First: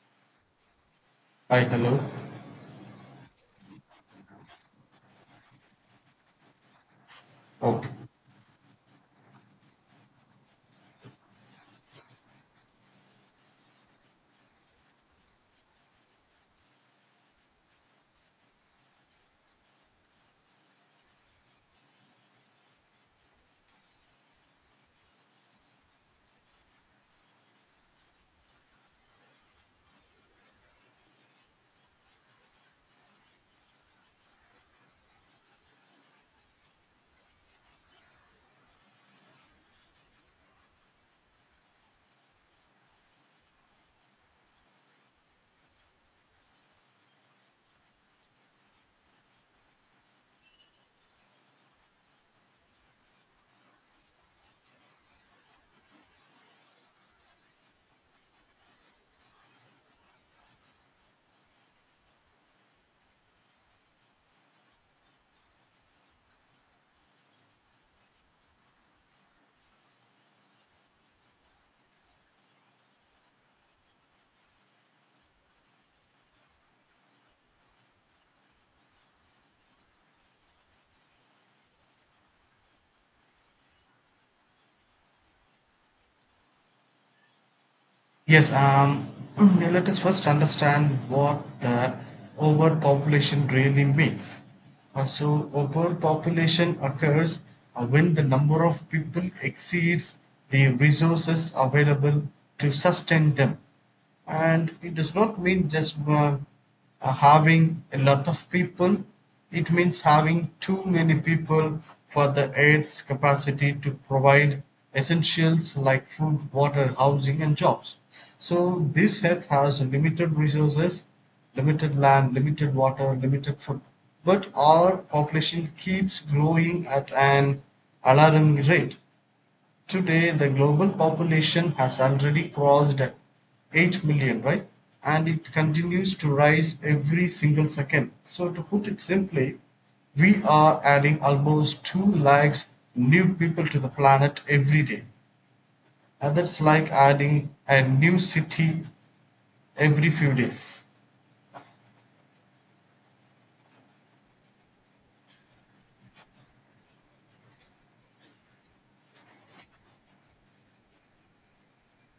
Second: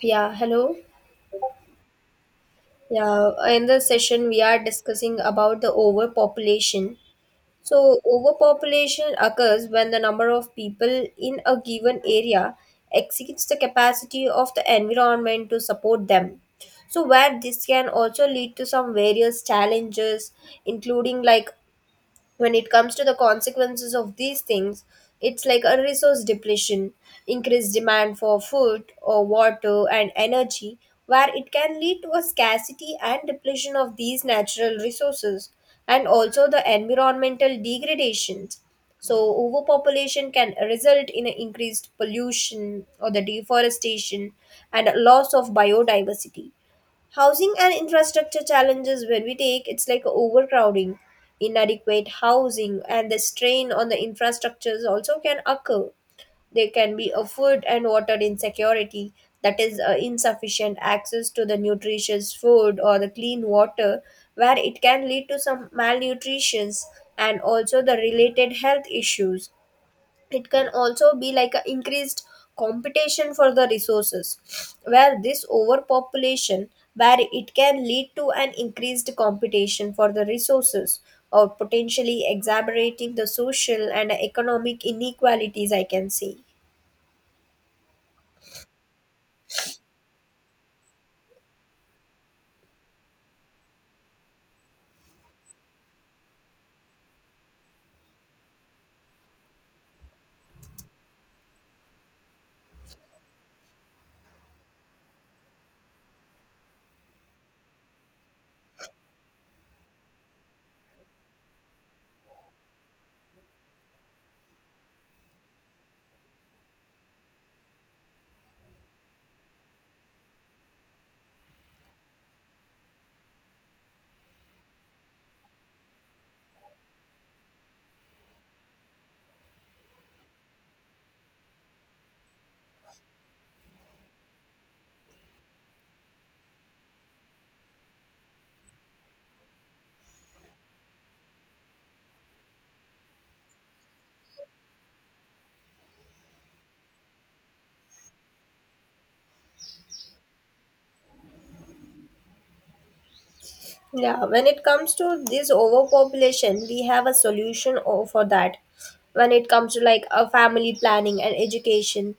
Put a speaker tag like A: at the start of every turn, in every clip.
A: Yeah, hello.
B: Hi, hello.
A: Yeah, in the session we are discussing about the overpopulation.
B: Okay.
A: So, overpopulation occurs when the number of people in a given area exceeds the capacity of the environment to support them. So, where this can also lead to some various challenges, including like when it comes to the consequences of these things it's like a resource depletion, increased demand for food or water and energy, where it can lead to a scarcity and depletion of these natural resources, and also the environmental degradations. So overpopulation can result in an increased pollution or the deforestation and a loss of biodiversity. Housing and infrastructure challenges, when we take it's like overcrowding, inadequate housing, and the strain on the infrastructures also can occur. There can be a food and water insecurity, that is, insufficient access to the nutritious food or the clean water, where it can lead to some malnutrition and also the related health issues. It can also be like a increased competition for the resources, where this overpopulation, where it can lead to an increased competition for the resources or potentially exacerbating the social and economic inequalities, I can see.
B: Yes, um, yeah, let us first understand what the overpopulation really means. So overpopulation occurs when the number of people exceeds the resources available to sustain them. And it does not mean just having a lot of people. It means having too many people for the aids capacity to provide essentials like food, water, housing and jobs. So this head has limited resources, limited land, limited water, limited food, but our population keeps growing at an alarming rate. Today, the global population has already crossed 8 million, right? And it continues to rise every single second. So, to put it simply, we are adding almost 2 lakhs new people to the planet every day. And that's like adding a new city every few days.
A: Yeah, when it comes to this overpopulation we have a solution for that, when it comes to like a family planning and education.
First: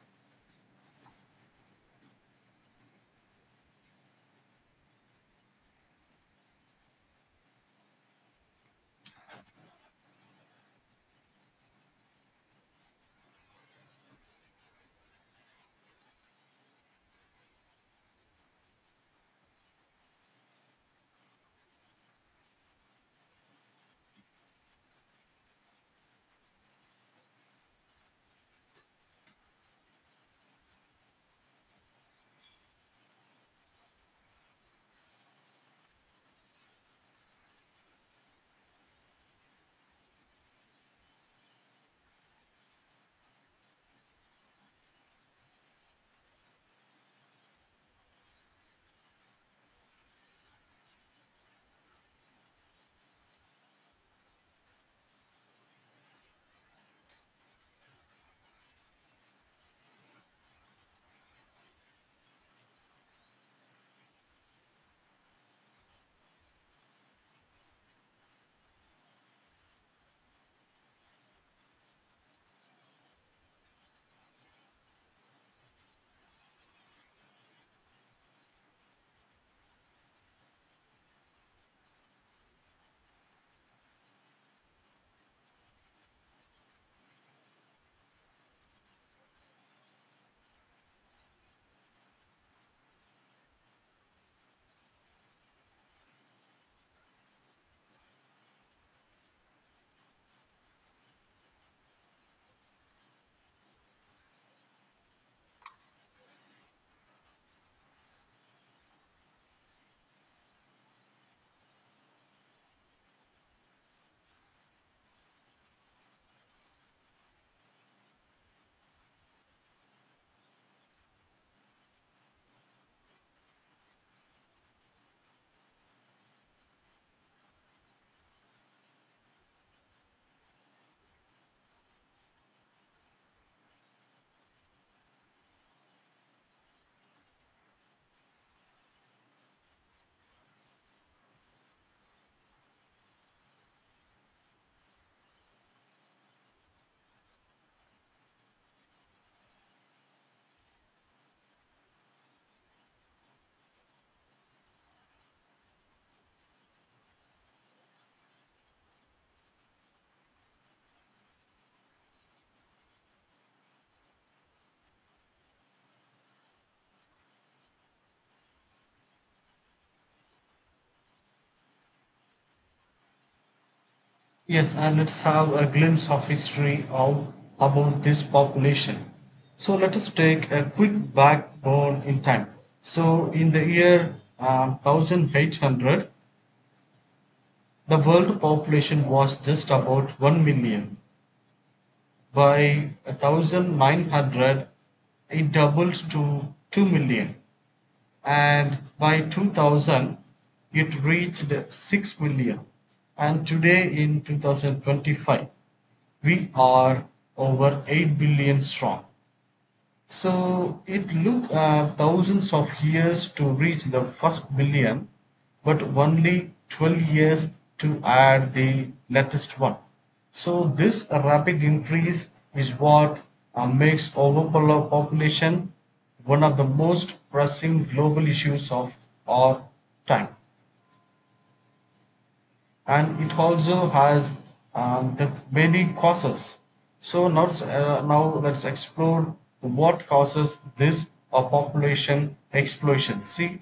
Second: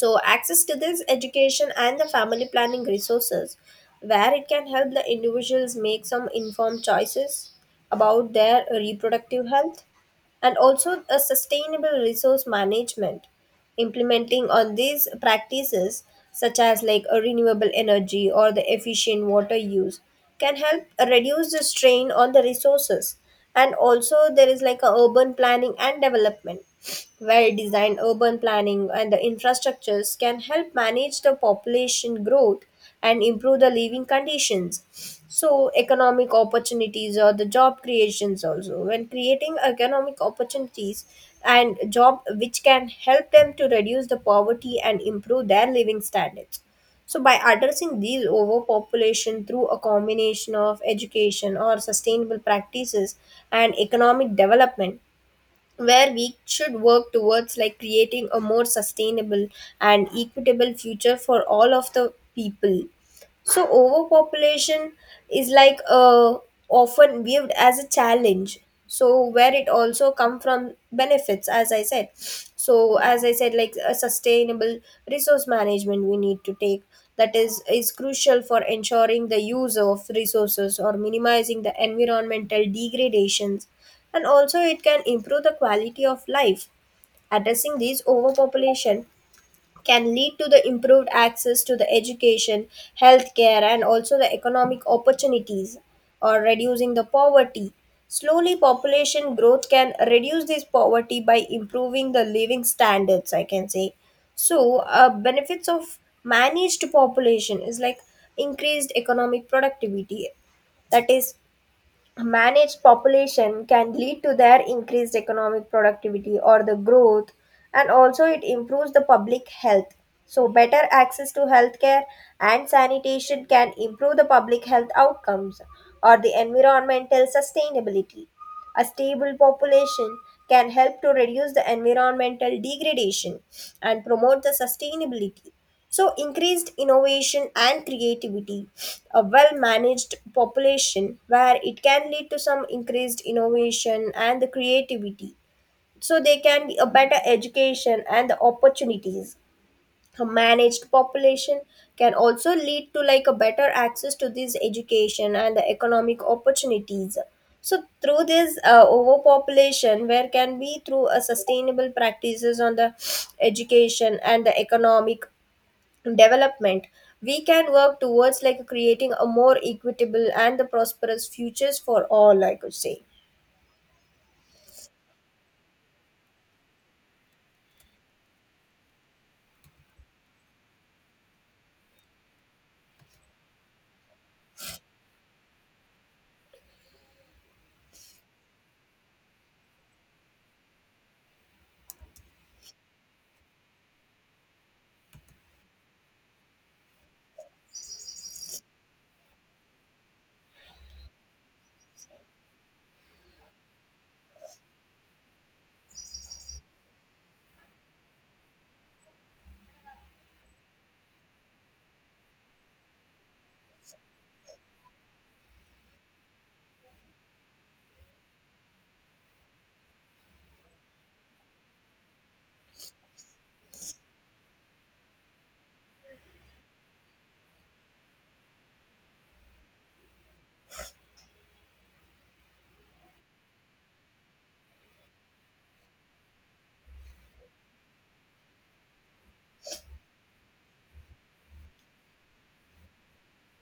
A: So, access to this education and the family planning resources, where it can help the individuals make some informed choices about their reproductive health, and also a sustainable resource management, implementing on these practices such as like a renewable energy or the efficient water use can help reduce the strain on the resources. And also there is like a urban planning and development. Well designed urban planning and the infrastructures can help manage the population growth and improve the living conditions. So economic opportunities or the job creations, also when creating economic opportunities and job, which can help them to reduce the poverty and improve their living standards. So by addressing these overpopulation through a combination of education or sustainable practices and economic development, where we should work towards like creating a more sustainable and equitable future for all of the people. So overpopulation is like often viewed as a challenge. So where it also come from benefits, as I said. So as I said, like a sustainable resource management we need to take, that is crucial for ensuring the use of resources or minimizing the environmental degradations, and also it can improve the quality of life. Addressing these overpopulation can lead to the improved access to the education, healthcare, and also the economic opportunities or reducing the poverty. Slowly, population growth can reduce this poverty by improving the living standards, I can say. So, benefits of managed population is like increased economic productivity, that is managed population can lead to their increased economic productivity or the growth. And also it improves the public health. So better access to healthcare and sanitation can improve the public health outcomes or the environmental sustainability. A stable population can help to reduce the environmental degradation and promote the sustainability. So, increased innovation and creativity, a well managed population where it can lead to some increased innovation and the creativity. So, they can be a better education and the opportunities. A managed population can also lead to like a better access to this education and the economic opportunities. So through this overpopulation, where can be through a sustainable practices on the education and the economic development, we can work towards like creating a more equitable and the prosperous futures for all, I could say.
B: Yes, and let's have a glimpse of history of about this population. So let us take a quick backbone in time. So in the year 1800, the world population was just about 1 million. By 1900, it doubled to 2 million. And by 2000, it reached 6 million. And today in 2025, we are over 8 billion strong. So it took thousands of years to reach the first billion, but only 12 years to add the latest one. So this rapid increase is what makes overpopulation one of the most pressing global issues of our time. And it also has the many causes. Now let's explore what causes this population explosion. See,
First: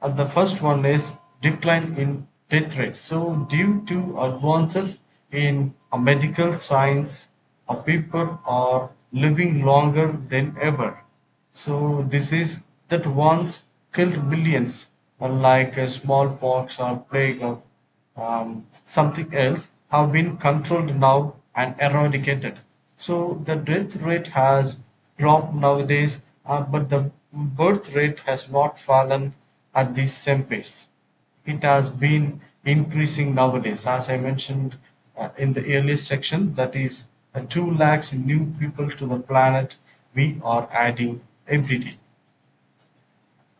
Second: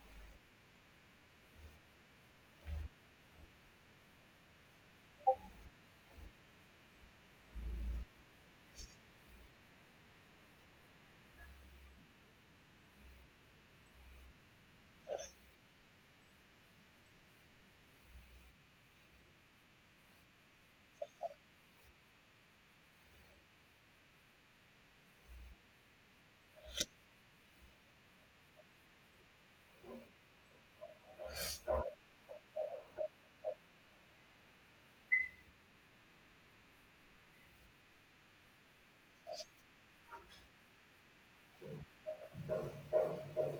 B: the first one is decline in death rate. So due to advances in medical science, people are living longer than ever. So disease that once killed millions, unlike a smallpox or plague of something else, have been controlled now and eradicated. So the death rate has dropped nowadays, but the birth rate has not fallen at the same pace. It has been increasing nowadays, as I mentioned in the earlier section, that is, 2 lakhs new people to the planet we are adding every day.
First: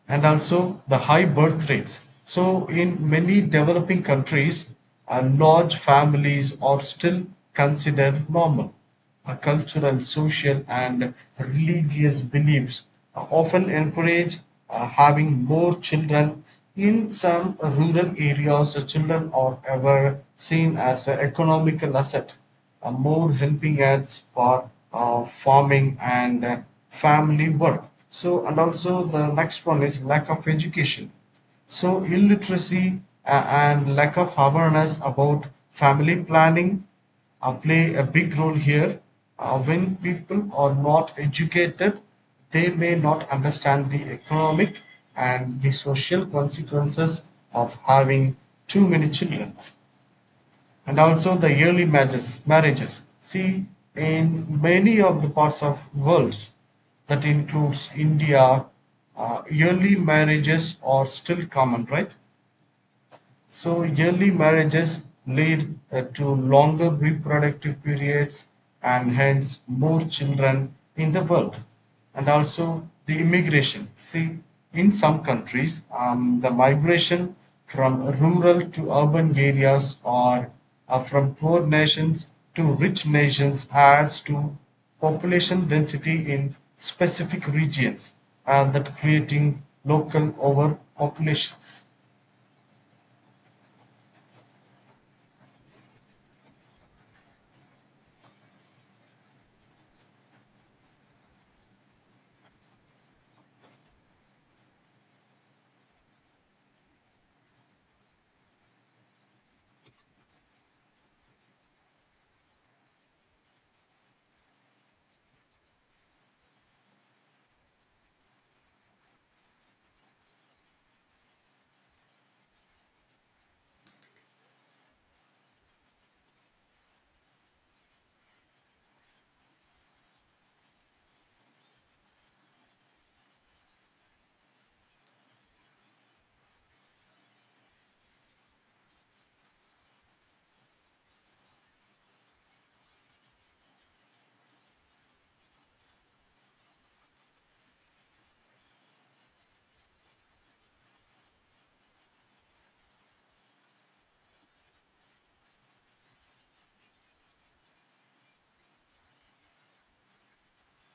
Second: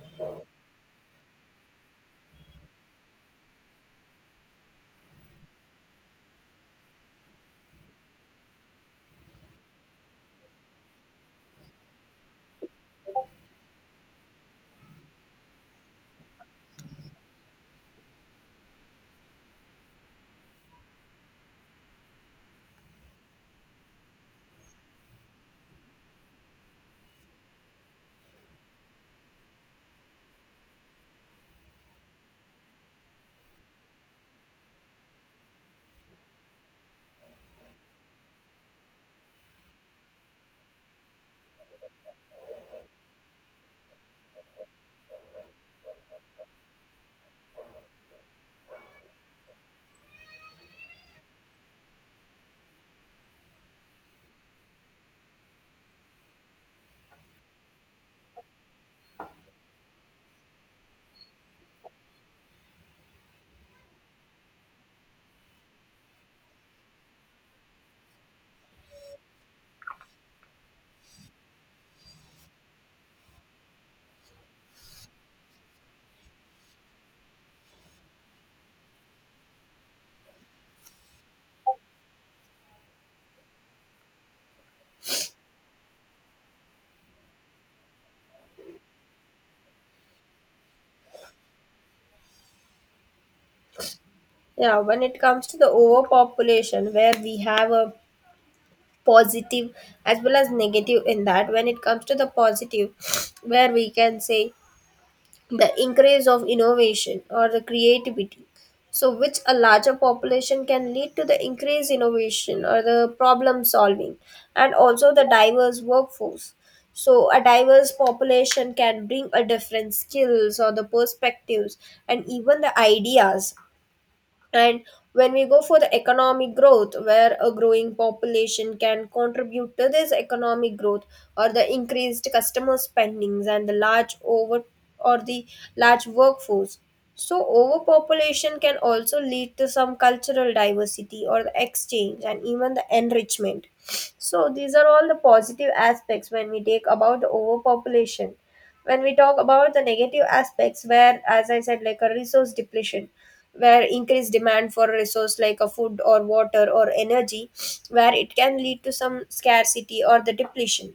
B: And also the high birth rates. So, in many developing countries, large families are still considered normal. Cultural, social, and religious beliefs often encourage having more children. In some rural areas, the children are ever seen as an economical asset, more helping ads for farming and family work. So, and also the next one is lack of education. So, illiteracy and lack of awareness about family planning play a big role here. When people are not educated, they may not understand the economic and the social consequences of having too many children. And also the early marriages. See, in many of the parts of world, that includes India, early marriages are still common, right? So early marriages lead to longer reproductive periods and hence more children in the world. And also the immigration. See, in some countries, the migration from rural to urban areas or from poor nations to rich nations adds to population density in specific regions, and that creating local overpopulations.
A: Yeah, when it comes to the overpopulation, where we have a positive as well as negative in that. When it comes to the positive, where we can say the increase of innovation or the creativity, so which a larger population can lead to the increased innovation or the problem solving, and also the diverse workforce. So a diverse population can bring a different skills or the perspectives and even the ideas. And when we go for the economic growth, where a growing population can contribute to this economic growth or the increased customer spendings and the large over, or the large workforce. So overpopulation can also lead to some cultural diversity or the exchange and even the enrichment. So these are all the positive aspects when we take about the overpopulation. When we talk about the negative aspects, where as I said, like a resource depletion, where increased demand for a resource like a food or water or energy, where it can lead to some scarcity or the depletion,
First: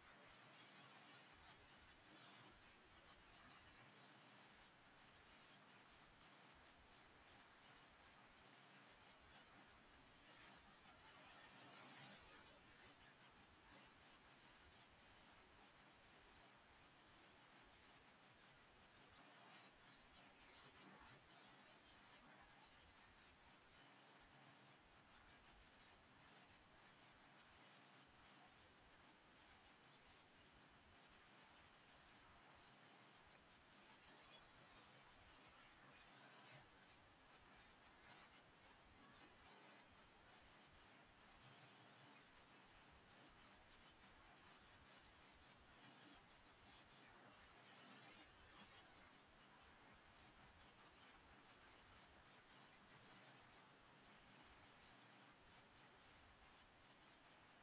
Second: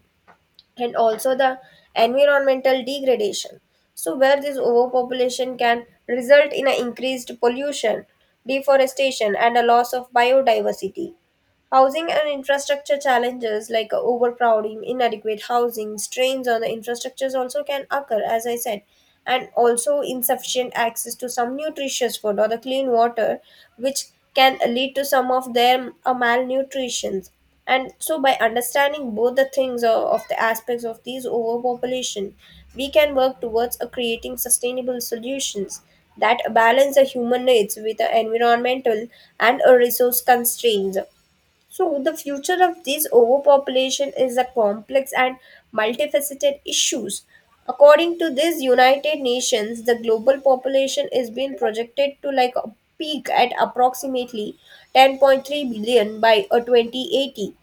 A: and also the environmental degradation. So where this overpopulation can result in an increased pollution, deforestation and a loss of biodiversity. Housing and infrastructure challenges like overcrowding, inadequate housing, strains on the infrastructures also can occur, as I said, and also insufficient access to some nutritious food or the clean water, which can lead to some of their malnutrition. And so, by understanding both the things of the aspects of these overpopulation, we can work towards creating sustainable solutions that balance the human needs with the environmental and resource constraints. So, the future of this overpopulation is a complex and multifaceted issues. According to this United Nations, the global population is being projected to like a peak at approximately 10.3 billion by 2080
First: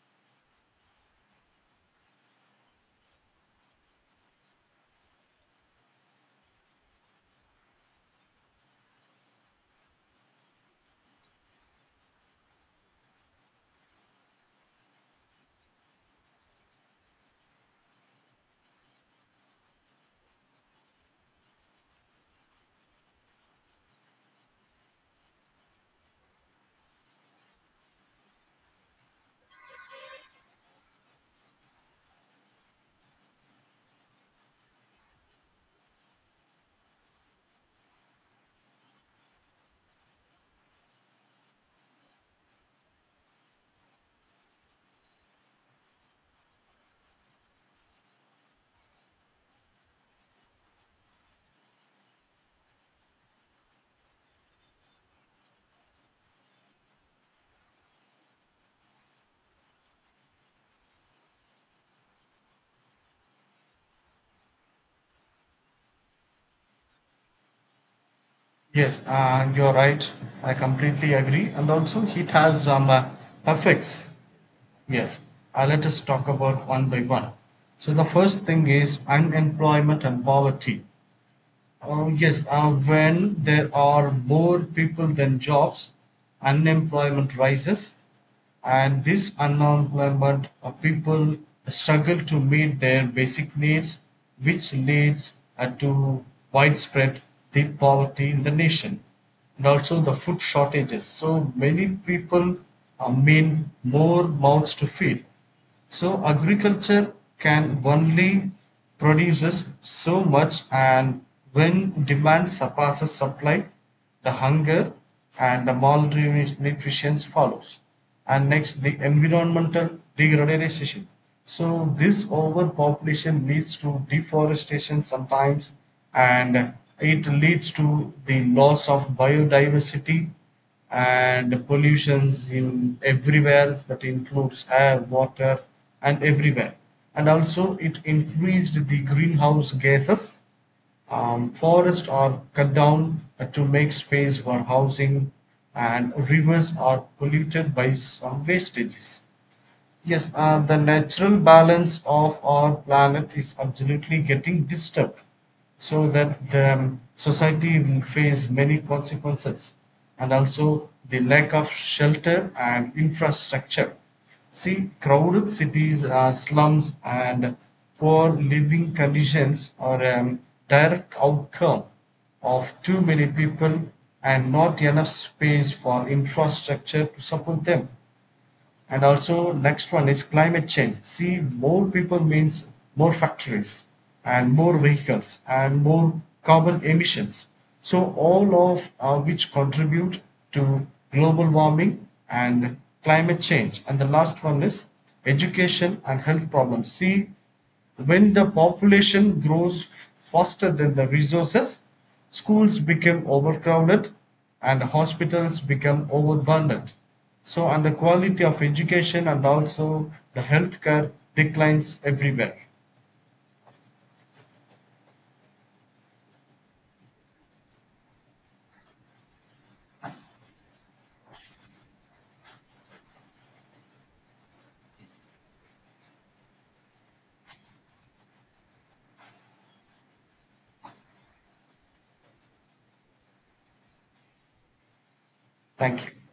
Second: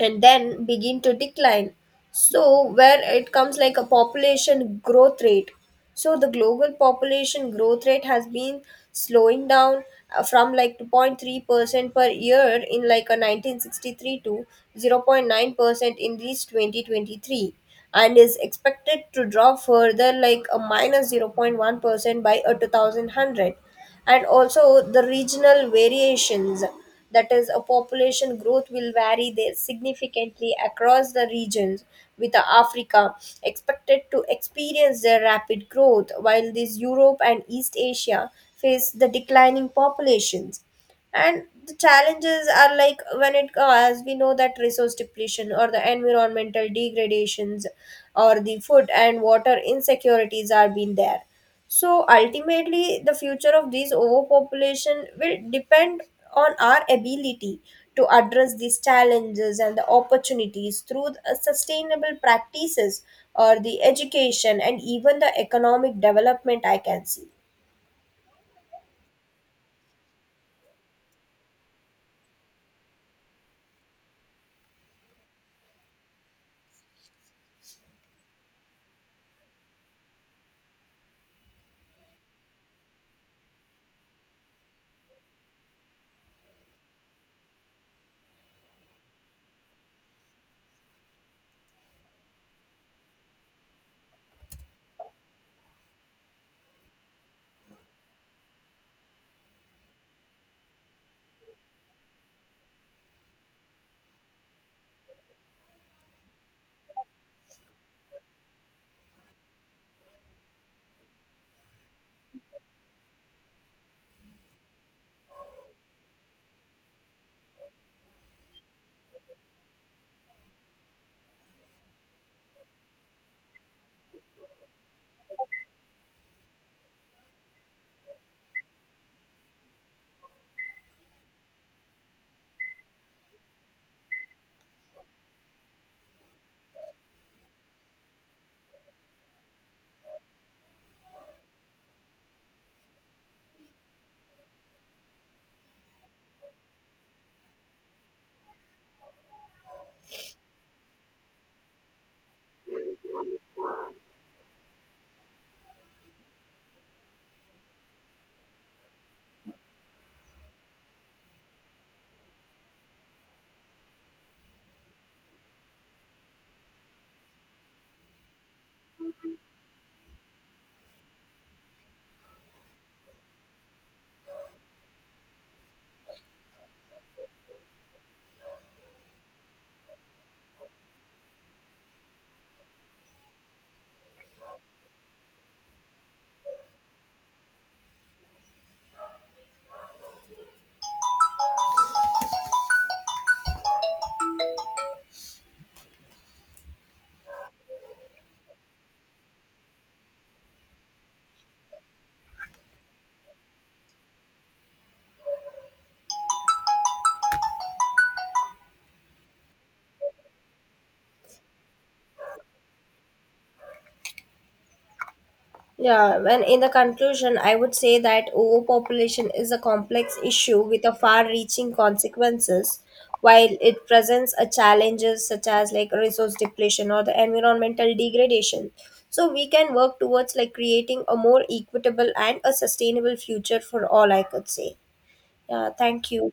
A: and then begin to decline. So, where it comes like a population growth rate. So, the global population growth rate has been slowing down from like 2.3% per year in like a 1963 to 0.9% in this 2023, and is expected to drop further like a 0.1% by a 2100. And also the regional variations, that is a population growth will vary there significantly across the regions, with Africa expected to experience their rapid growth while this Europe and East Asia face the declining populations. And the challenges are like when it as we know that resource depletion or the environmental degradations or the food and water insecurities are being there. So ultimately, the future of this overpopulation will depend on our ability to address these challenges and the opportunities through the sustainable practices or the education and even the economic development, I can see.
B: Yes, you're right. I completely agree. And also, it has some effects. Yes, let us talk about one by one. So, the first thing is unemployment and poverty. Yes, when there are more people than jobs, unemployment rises, and this unemployment people struggle to meet their basic needs, which leads to widespread deep poverty in the nation. And also the food shortages. So many people mean more mouths to feed. So agriculture can only produces so much, and when demand surpasses supply, the hunger and the malnutrition follows. And next the environmental degradation. So this overpopulation leads to deforestation sometimes, and it leads to the loss of biodiversity and pollutions in everywhere, that includes air, water and everywhere. And also it increased the greenhouse gases. Forests are cut down to make space for housing, and rivers are polluted by some wastages. Yes, the natural balance of our planet is absolutely getting disturbed, so that the society will face many consequences. And also the lack of shelter and infrastructure. See, crowded cities, slums, and poor living conditions are a direct outcome of too many people and not enough space for infrastructure to support them. And also next one is climate change. See, more people means more factories and more vehicles and more carbon emissions, so all of which contribute to global warming and climate change. And the last one is education and health problems. See, when the population grows faster than the resources, schools become overcrowded and hospitals become overburdened. So, and the quality of education and also the healthcare declines everywhere.
A: Yeah, when in the conclusion, I would say that overpopulation is a complex issue with a far-reaching consequences. While it presents a challenges such as like resource depletion or the environmental degradation, so we can work towards like creating a more equitable and a sustainable future for all, I could say. Yeah,
B: Thank
A: thank
B: you.
A: you.